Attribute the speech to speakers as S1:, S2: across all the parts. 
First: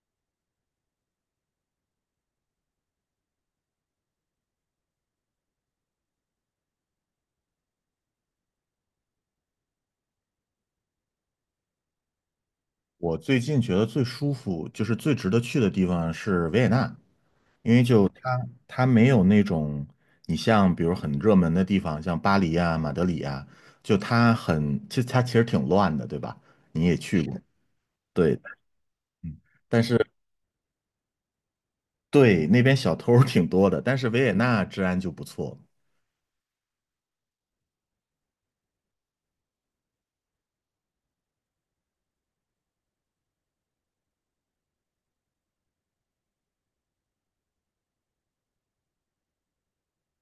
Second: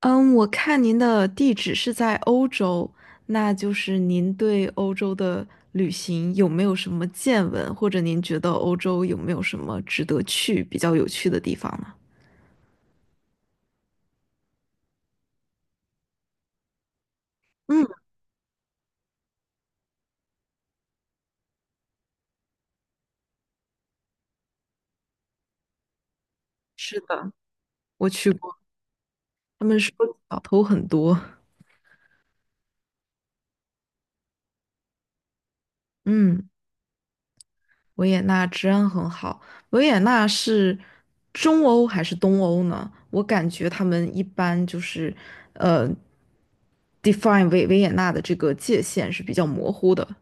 S1: 嗯，我看您的地址是在欧洲，那就是您对欧洲的旅行有没有什么见闻，或者您觉得欧洲有没有什么值得去、比较有趣的地方呢？
S2: 我最近觉得最舒服，就是最值得去的地方是维也纳，因为
S1: 嗯，
S2: 就它没有那种你像比如很热门的地方，像巴黎啊、马德里啊，就它很，其实它其实挺乱的，对吧？你也
S1: 是
S2: 去
S1: 的，
S2: 过，
S1: 我去
S2: 对，
S1: 过，
S2: 嗯
S1: 他们
S2: 但
S1: 说
S2: 是
S1: 小偷很多。
S2: 对那边小偷儿挺多的，但是维也纳治安就不错。
S1: 嗯，维也纳治安很好。维也纳是中欧还是东欧呢？我感觉他们一般就是呃，define 维也纳的这个界限是比较模糊的。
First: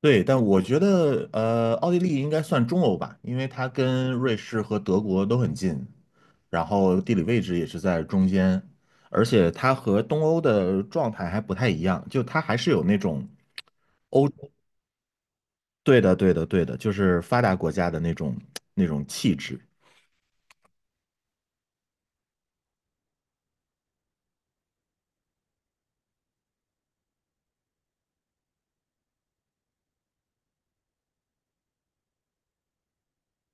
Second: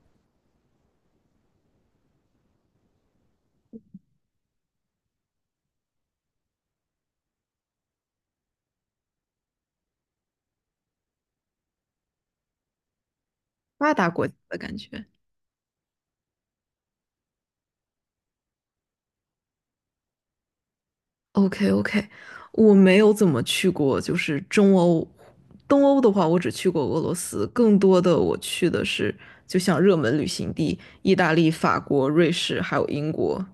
S2: 对，但我觉得奥地利应该算中欧吧，因为它跟瑞士和德国都很近，然后地理位置也是在中间，而且它和东欧的状态还不太一样，就它还是有那种
S1: 发达国
S2: 欧，
S1: 家的感觉。
S2: 对的，对的，对的，就是发达国家的那种气质。
S1: OK OK，我没有怎么去过，就是中欧、东欧的话，我只去过俄罗斯，更多的我去的是就像热门旅行地，意大利、法国、瑞士还有英国。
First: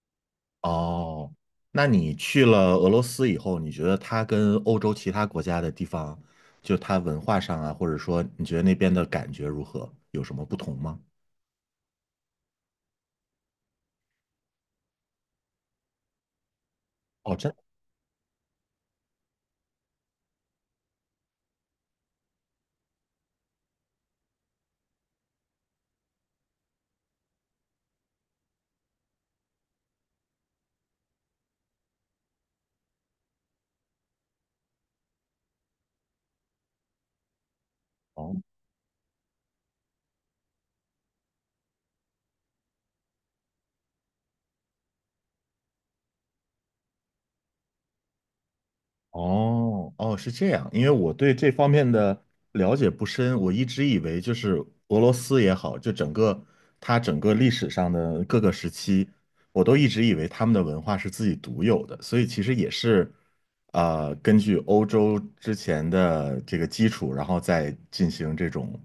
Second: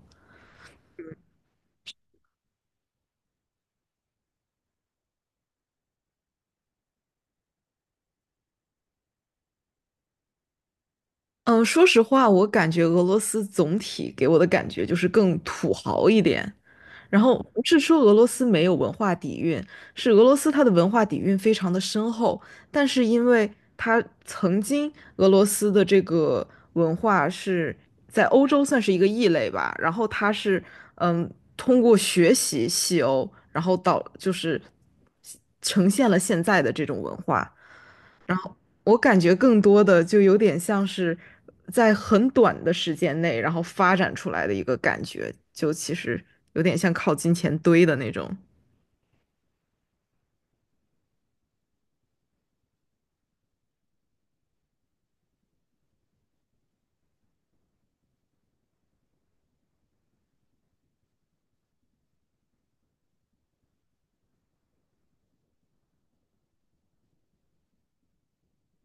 S2: 哦，那你去了俄罗斯以后，你觉得它跟欧洲其他国家的地方，就它文化上啊，或者说你觉得那边的感觉如何？有什么不同吗？
S1: 嗯，说实话，我感觉俄罗斯总体给我的感觉就是更土豪一点，然
S2: 哦，
S1: 后
S2: 真的
S1: 不是说俄罗斯没有文化底蕴，是俄罗斯它的文化底蕴非常的深厚，但是因为它曾经俄罗斯的这个文化是在欧洲算是一个异类吧，然后它是嗯通过学习西欧，然后到，就是呈现了现在的这种文化，然
S2: 哦。
S1: 后我感觉更多的就有点像是在很短的时间内，然后发展出来的一个感觉，就其实有点像靠金钱堆的那种。
S2: 哦哦，是这样，因为我对这方面的了解不深，我一直以为就是俄罗斯也好，就它整个历史上的各个时期，我都一直以为他们的文化是自己独有的，所以其实也是，根据欧洲之前的这个基础，然后再进行这种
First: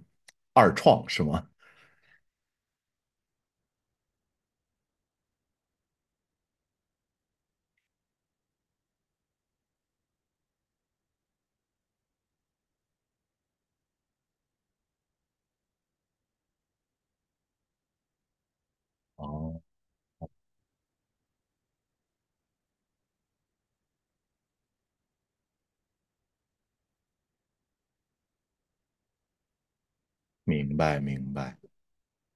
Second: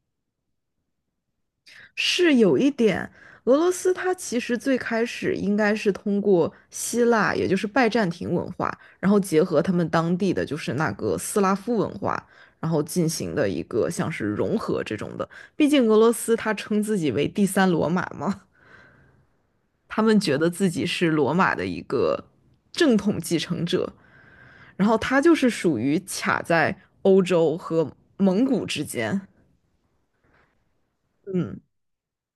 S2: 二创，是吗？
S1: 是有一点，俄罗斯它其实最开始应该是通过希腊，也就是拜占庭文化，然后结合他们当地的就是那个斯拉夫文化，然后进行的一个像是融合这种的。毕竟俄罗斯它称自己为第三罗马嘛。
S2: 哦，
S1: 他们觉得自己是罗马的一个正统继承者，然后他就是属于卡在欧洲和蒙古之间，
S2: 明白明白。
S1: 嗯。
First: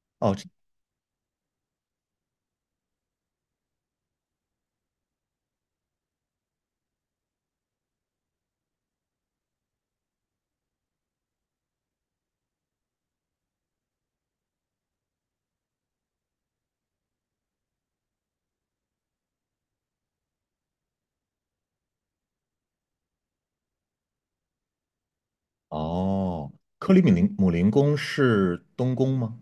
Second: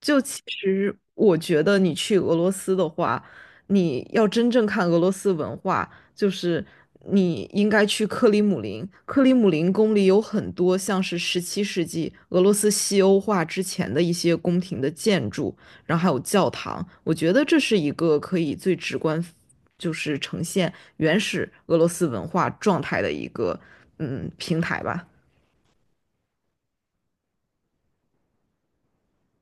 S1: 就
S2: 哦
S1: 其
S2: 这
S1: 实我觉得你去俄罗斯的话，你要真正看俄罗斯文化，就是你应该去克里姆林。克里姆林宫里有很多像是17世纪俄罗斯西欧化之前的一些宫廷的建筑，然后还有教堂。我觉得这是一个可以最直观，就是呈现原始俄罗斯文化状态的一个平台吧。
S2: 哦，克里米林姆林宫是东宫吗？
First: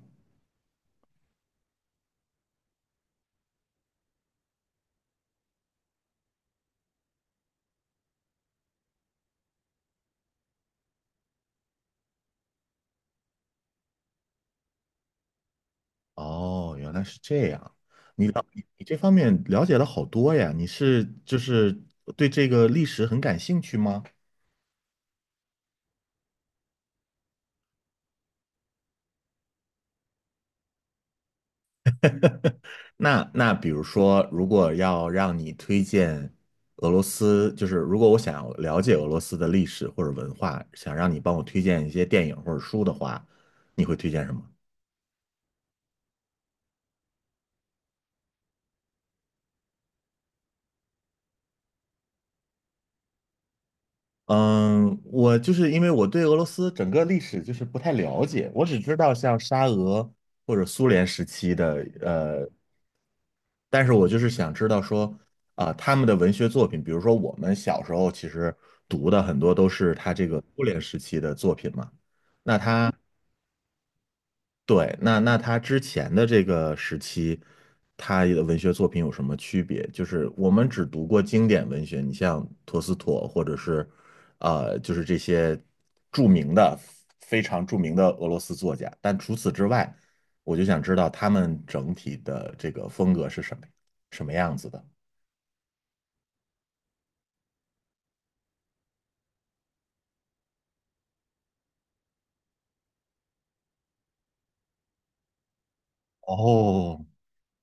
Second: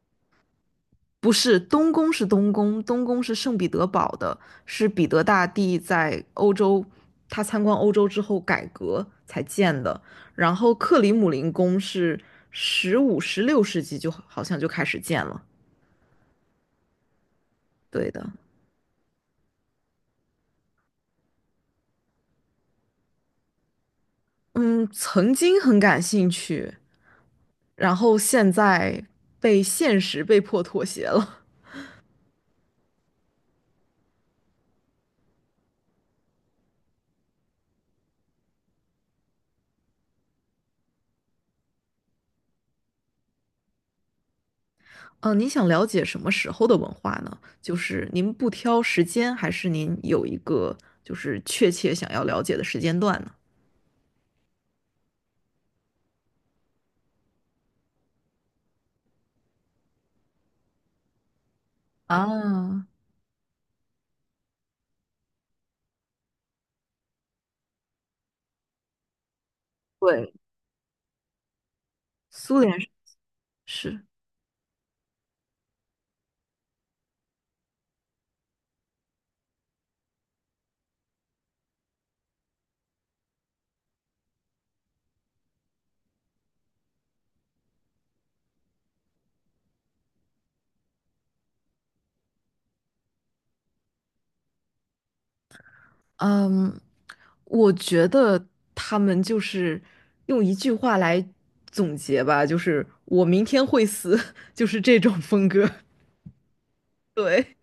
S1: 不是，东宫是东宫，东宫是圣彼得堡的，是彼得大帝在欧洲，他参观欧洲之后改革才建的。然后克里姆林宫是15、16世纪就好像就开始建了。
S2: 哦，原来是这样。
S1: 对的，
S2: 你这方面了解了好多呀。你是就是对这个历史很感兴趣吗？
S1: 嗯，曾经很感兴趣，然后现在被现实被迫妥协了。
S2: 那比如说，如果要让你推荐俄罗斯，就是如果我想要了解俄罗斯的历史或者文化，想让你帮我推荐一些电影或者书的话，你会推荐什么？
S1: 嗯，您想了解什么时候的文化呢？就是您不挑时间，还是您有一个就是确切想要了解的时间段呢？
S2: 嗯，我就是因为我对俄罗斯整个历史就是不太了解，我只知道像沙俄或者苏联时期的
S1: 啊，
S2: 但是我就是想知道说，啊、他们的文学作品，比如说我们小时候其实读的很多都是他这
S1: 对，
S2: 个苏联时期的作品嘛，那
S1: 苏联是，
S2: 他
S1: 是
S2: 对，那他之前的这个时期，他的文学作品有什么区别？就是我们只读过经典文学，你像陀思妥或者是，就是这些著名的、非常著名的俄罗斯作家，但除此之外，我就想知道他们整体的这个风格是什么，什么样子的。
S1: 嗯，我觉得他们就是用一句话来总结吧，就是我明天会死，就是这种风格。
S2: 哦，
S1: 对，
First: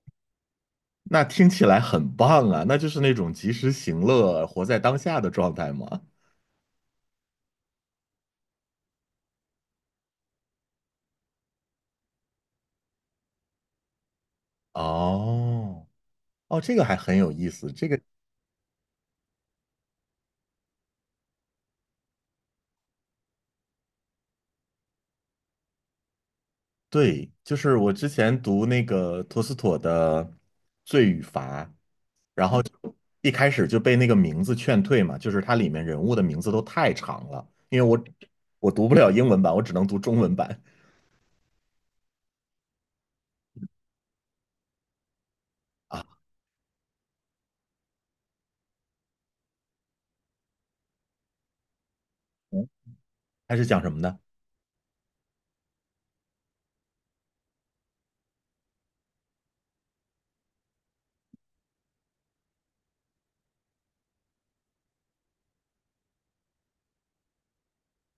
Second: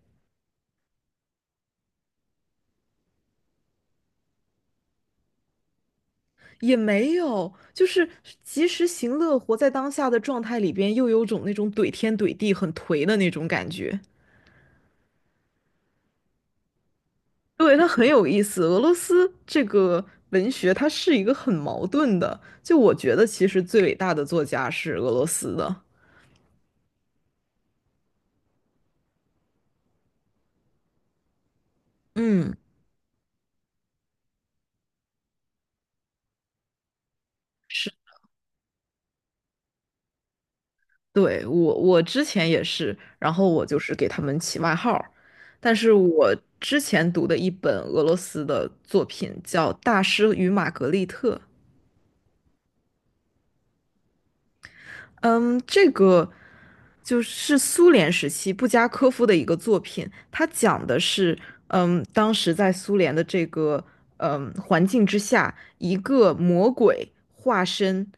S2: 那听起来很棒啊，那就是那种及时行乐、活在当下的状态吗？
S1: 也没有，就是及时行乐，活在当下的状态里边，又有种那种怼天怼地、很颓的那种感觉。
S2: 哦，哦，这个还很有意思。
S1: 对，它
S2: 这个
S1: 很有意思。俄罗斯这个文学，它是一个很矛盾的。就我觉得，其实最伟大的作家是俄罗斯的。
S2: 对，就是我之前读那个托斯妥的《罪与罚》，然
S1: 嗯，
S2: 后一开始就被那个名字劝退嘛，就是它里面人物的名字都太长了，因为
S1: 是，
S2: 我读不了英文版，我只能读中文版
S1: 对，我之前也是，然后我就是给他们起外号儿。但是
S2: 啊。
S1: 我之前读的一本俄罗斯的作品叫《大师与玛格丽特》。
S2: 嗯它是讲什么的？
S1: 嗯，这个就是苏联时期布加科夫的一个作品，他讲的是，嗯，当时在苏联的这个环境之下，一个魔鬼化身，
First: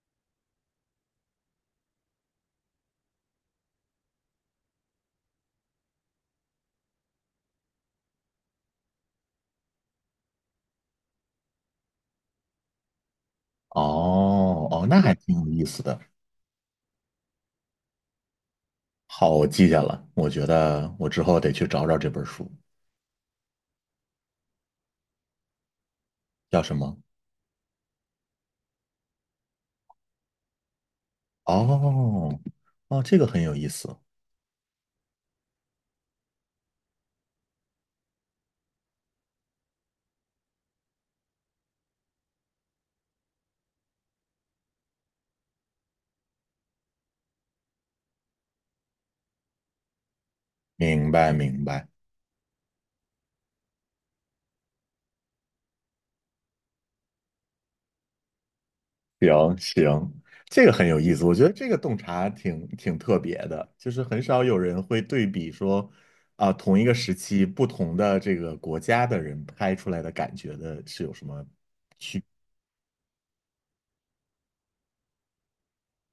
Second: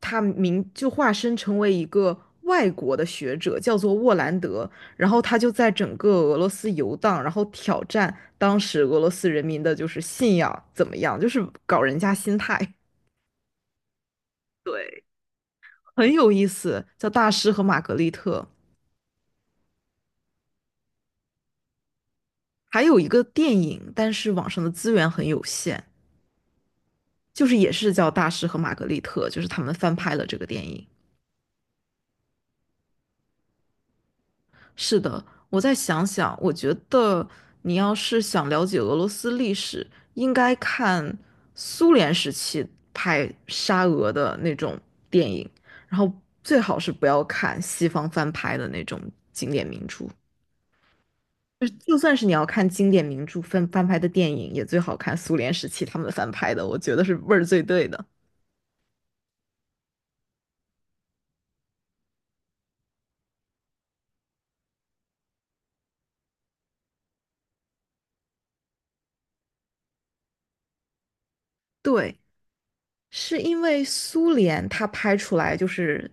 S1: 他名就化身成为一个外国的学者，叫做沃兰德，然后他就在整个俄罗斯游荡，然后挑战当时俄罗斯人民的就是信仰怎么样，就是搞人家心态，
S2: 哦哦，那还挺有意思 的。
S1: 很有意思，叫《大师和玛格丽特》。
S2: 好，我记下了。我觉得我之后得去找找这本书，
S1: 还有一个电影，但是网上的资源很有限，
S2: 叫什么？
S1: 就是也是叫《大师和玛格丽特》，就是他们翻拍了这个电影。
S2: 哦，哦，这个很有意思。
S1: 是的，我再想想，我觉得你要是想了解俄罗斯历史，应该看苏联时期拍沙俄的那种电影，然后最好是不要看西方翻拍的那种经典名著。
S2: 明白，明
S1: 就是
S2: 白。
S1: 就算是你要看经典名著翻拍的电影，也最好看苏联时期他们翻拍的，我觉得是味儿最对的。
S2: 行行，这个很有意思。我觉得这个洞察挺特别的，就是很少有人会对比说，啊，同一个时期不同的这个国家的人拍出来的感觉的是有什么？
S1: 对，是因为苏联它拍出来就是，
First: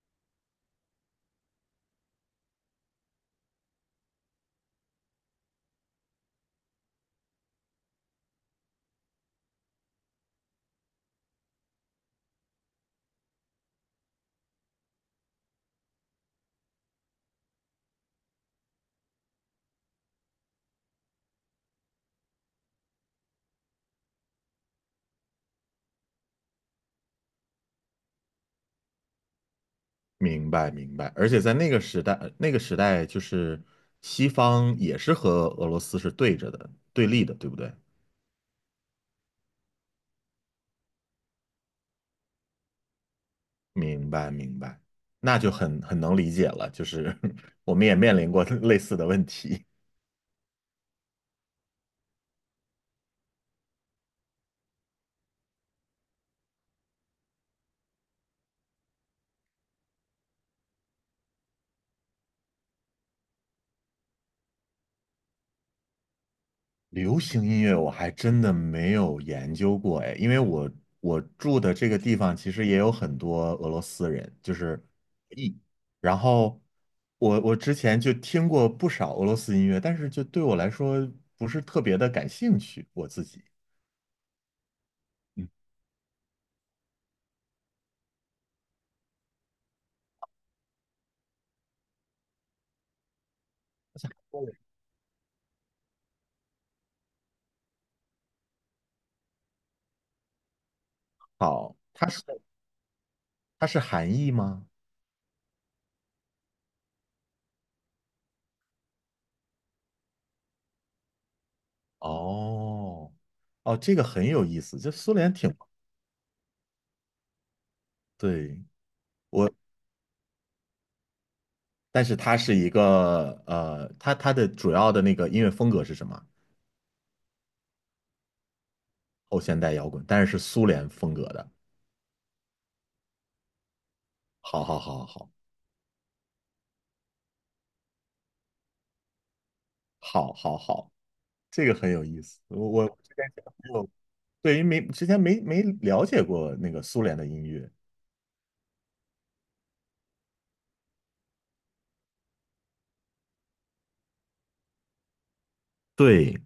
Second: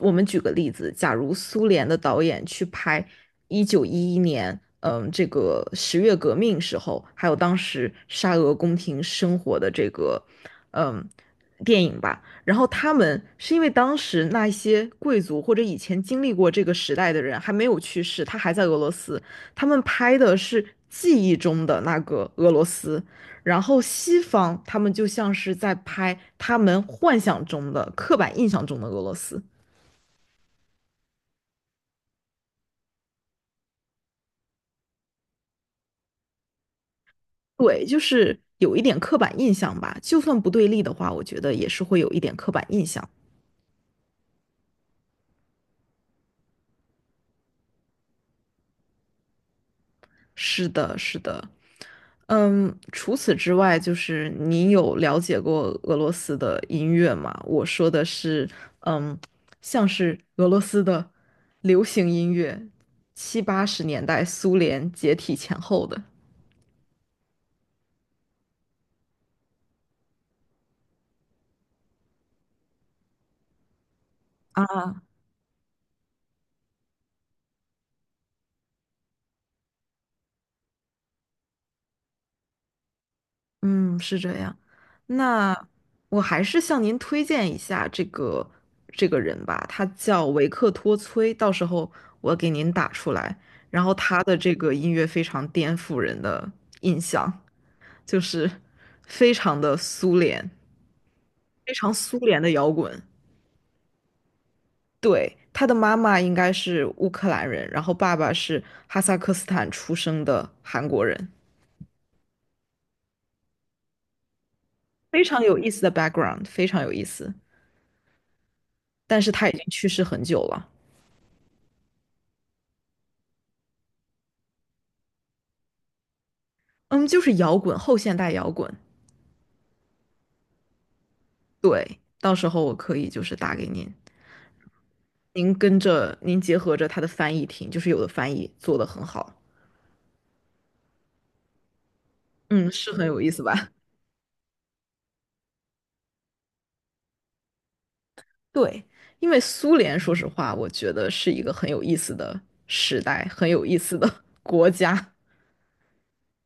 S1: 我们举个例子，假如苏联的导演去拍1911年，嗯，这个十月革命时候，还有当时沙俄宫廷生活的这个，嗯，电影吧，然后他们是因为当时那一些贵族或者以前经历过这个时代的人还没有去世，他还在俄罗斯，他们拍的是记忆中的那个俄罗斯。然后西方他们就像是在拍他们幻想中的、刻板印象中的俄罗斯。
S2: 明白，明白。而且在那个时代，那个时代就是西方也是和俄罗斯是对着的，对立的，对不对？
S1: 对，就是有一点刻板印象吧。就算不对立的话，我觉得也是会有一点刻板印象。
S2: 明白明白，那就很能理解了，就是我们也面临过 类似的问题。
S1: 是的，是的。嗯，除此之外，就是你有了解过俄罗斯的音乐吗？我说的是，嗯，像是俄罗斯的流行音乐，七八十年代苏联解体前后的。
S2: 流行音乐我还真的没有研究过哎，因为我住的这个地方其实也有很多俄罗斯人，就是
S1: 啊，
S2: 一，然后我之前就听过不少俄罗斯音乐，但是就对我来说不是特别的感兴趣，我自己。
S1: 嗯，是这样。
S2: 嗯，
S1: 那我还是向您推荐一下这个这个人吧，他叫维克托崔，到时候我给您打出来。然后他的这个音乐非常颠覆人的印象，就是非常的苏联，非
S2: 好，
S1: 常
S2: 它
S1: 苏
S2: 是
S1: 联的摇滚。
S2: 它是韩裔吗？
S1: 对，他的妈妈应该是乌克兰人，然后爸爸是哈萨克斯坦出生的韩国人，
S2: 哦，哦，这个很有意思。就苏
S1: 非
S2: 联
S1: 常
S2: 挺
S1: 有意思的 background，非常有意思。
S2: 对，
S1: 但是他已经去世很久了。
S2: 但是它是一个它的主要的那个音乐风格是什么？
S1: 嗯，就是摇滚，后现代摇滚。
S2: 后现代摇滚，但是是苏联风格的。
S1: 对，到时候我可以就是打给您，
S2: 好好好好
S1: 您跟着您结合着它的翻译听，就是有的翻译做得很好，
S2: 好好好，好，这个很有意思。我
S1: 嗯，
S2: 我
S1: 是很
S2: 之
S1: 有
S2: 前
S1: 意思吧？
S2: 没有，对于没之前没没了解过那个苏联的音乐。
S1: 对，因为苏联，说实话，我觉得是一个很有意思的时代，很有意思的 国家，
S2: 对，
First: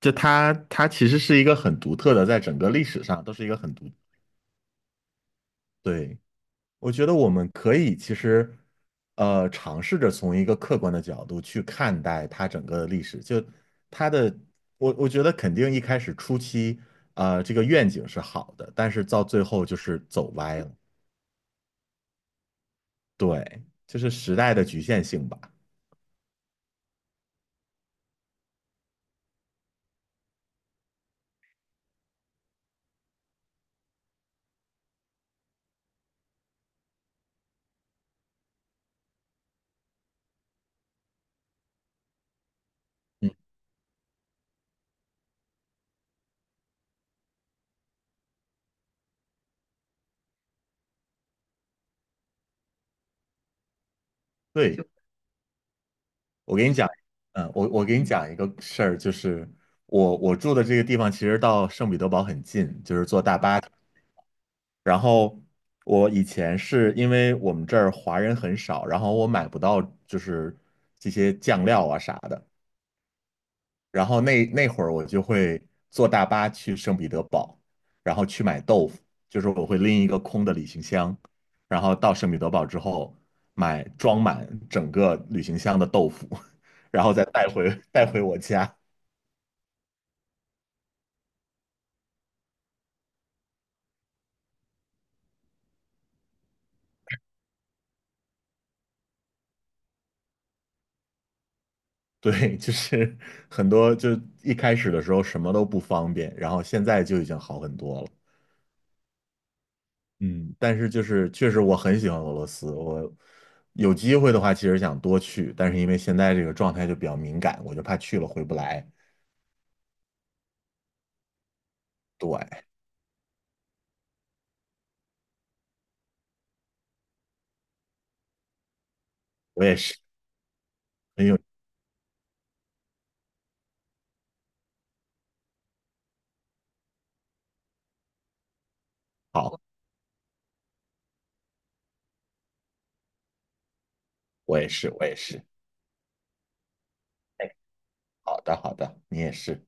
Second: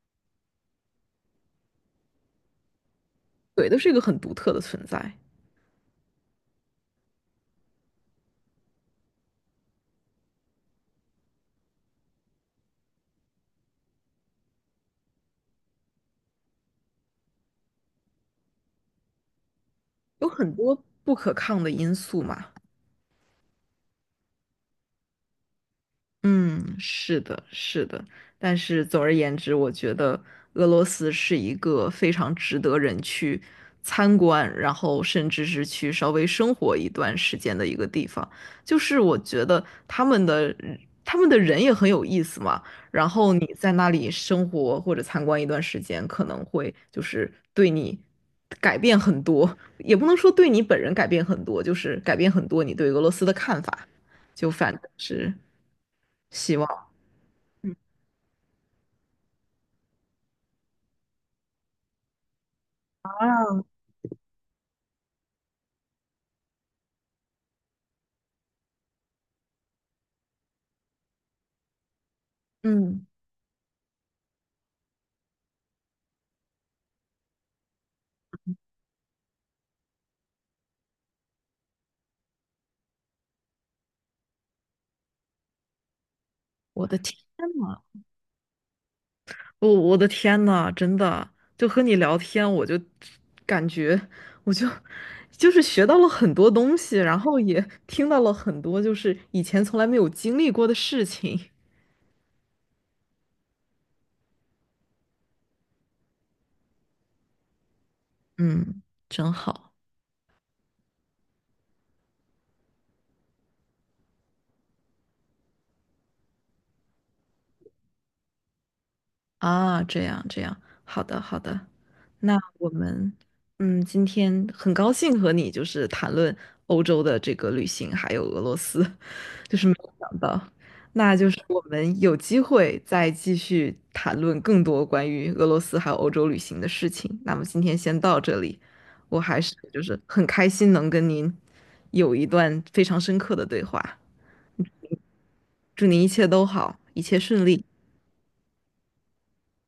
S2: 就它其实是一个很独特的，在整个历史上都是一个
S1: 对，
S2: 很
S1: 都是
S2: 独，
S1: 一个很独特的存在，
S2: 对。我觉得我们可以其实，尝试着从一个客观的角度去看待它整个的历史。就它的，我觉得肯定一开始初期，这个愿景是好的，但是到最后就是
S1: 有
S2: 走
S1: 很
S2: 歪了。
S1: 多不可抗的因素嘛。
S2: 对，就是时代的局限性吧。
S1: 嗯，是的，是的，但是总而言之，我觉得俄罗斯是一个非常值得人去参观，然后甚至是去稍微生活一段时间的一个地方。就是我觉得他们的他们的人也很有意思嘛，然
S2: 嗯，
S1: 后你在那里生活或者参观一段时间，可能会就是对你改变很多，也不能说对你本人改变很多，就是改变很多你对俄罗斯的看法。就反
S2: 对，
S1: 正是。
S2: 我给你讲，我给你讲一个事儿，就是我住的这个地方其实到圣彼得堡很近，就是坐大巴。然后我以前是因为我们这儿华人很少，然后我买不到就是这些酱料啊啥的，
S1: 嗯，
S2: 然后那会儿我就会坐大巴去圣彼得堡，然后去买豆腐，就是我会拎一个空的旅行箱，然后到圣彼得堡之后买装满整个旅行箱的豆腐，
S1: 我 的
S2: 然后
S1: 天
S2: 再带回
S1: 呐，
S2: 带回我家。
S1: 我的天呐，真的，就和你聊天，我就感觉，我就就是学到了很多东西，然后也听到了很多就是以前从来没有经历过的事情。
S2: 对，就是很多，就一开始的时候什么都不方便，然后现在就已经好很多了。
S1: 嗯，真好。
S2: 嗯，但是就是确实我很喜欢俄罗斯，我有机会的话其实想多去，但是因为现在这个状态就比较敏感，我就怕去了回不来。
S1: 啊！这样这样，好的好的，那
S2: 对，
S1: 我们嗯，今天很高兴和你就是谈论欧洲的这个旅行，还有俄罗斯。就
S2: 我
S1: 是没
S2: 也
S1: 有
S2: 是，
S1: 想到，那
S2: 很
S1: 就
S2: 有，
S1: 是我们有机会再继续谈论更多关于俄罗斯还有欧洲旅行的事情。那么今天先到这里，我还是
S2: 好，
S1: 就是很开心能跟您有一段非常深刻的对话。
S2: 我
S1: 嗯
S2: 也是，我也是。
S1: 祝您一切都好，一切顺
S2: 哎，
S1: 利。
S2: 好的，好的，你也是。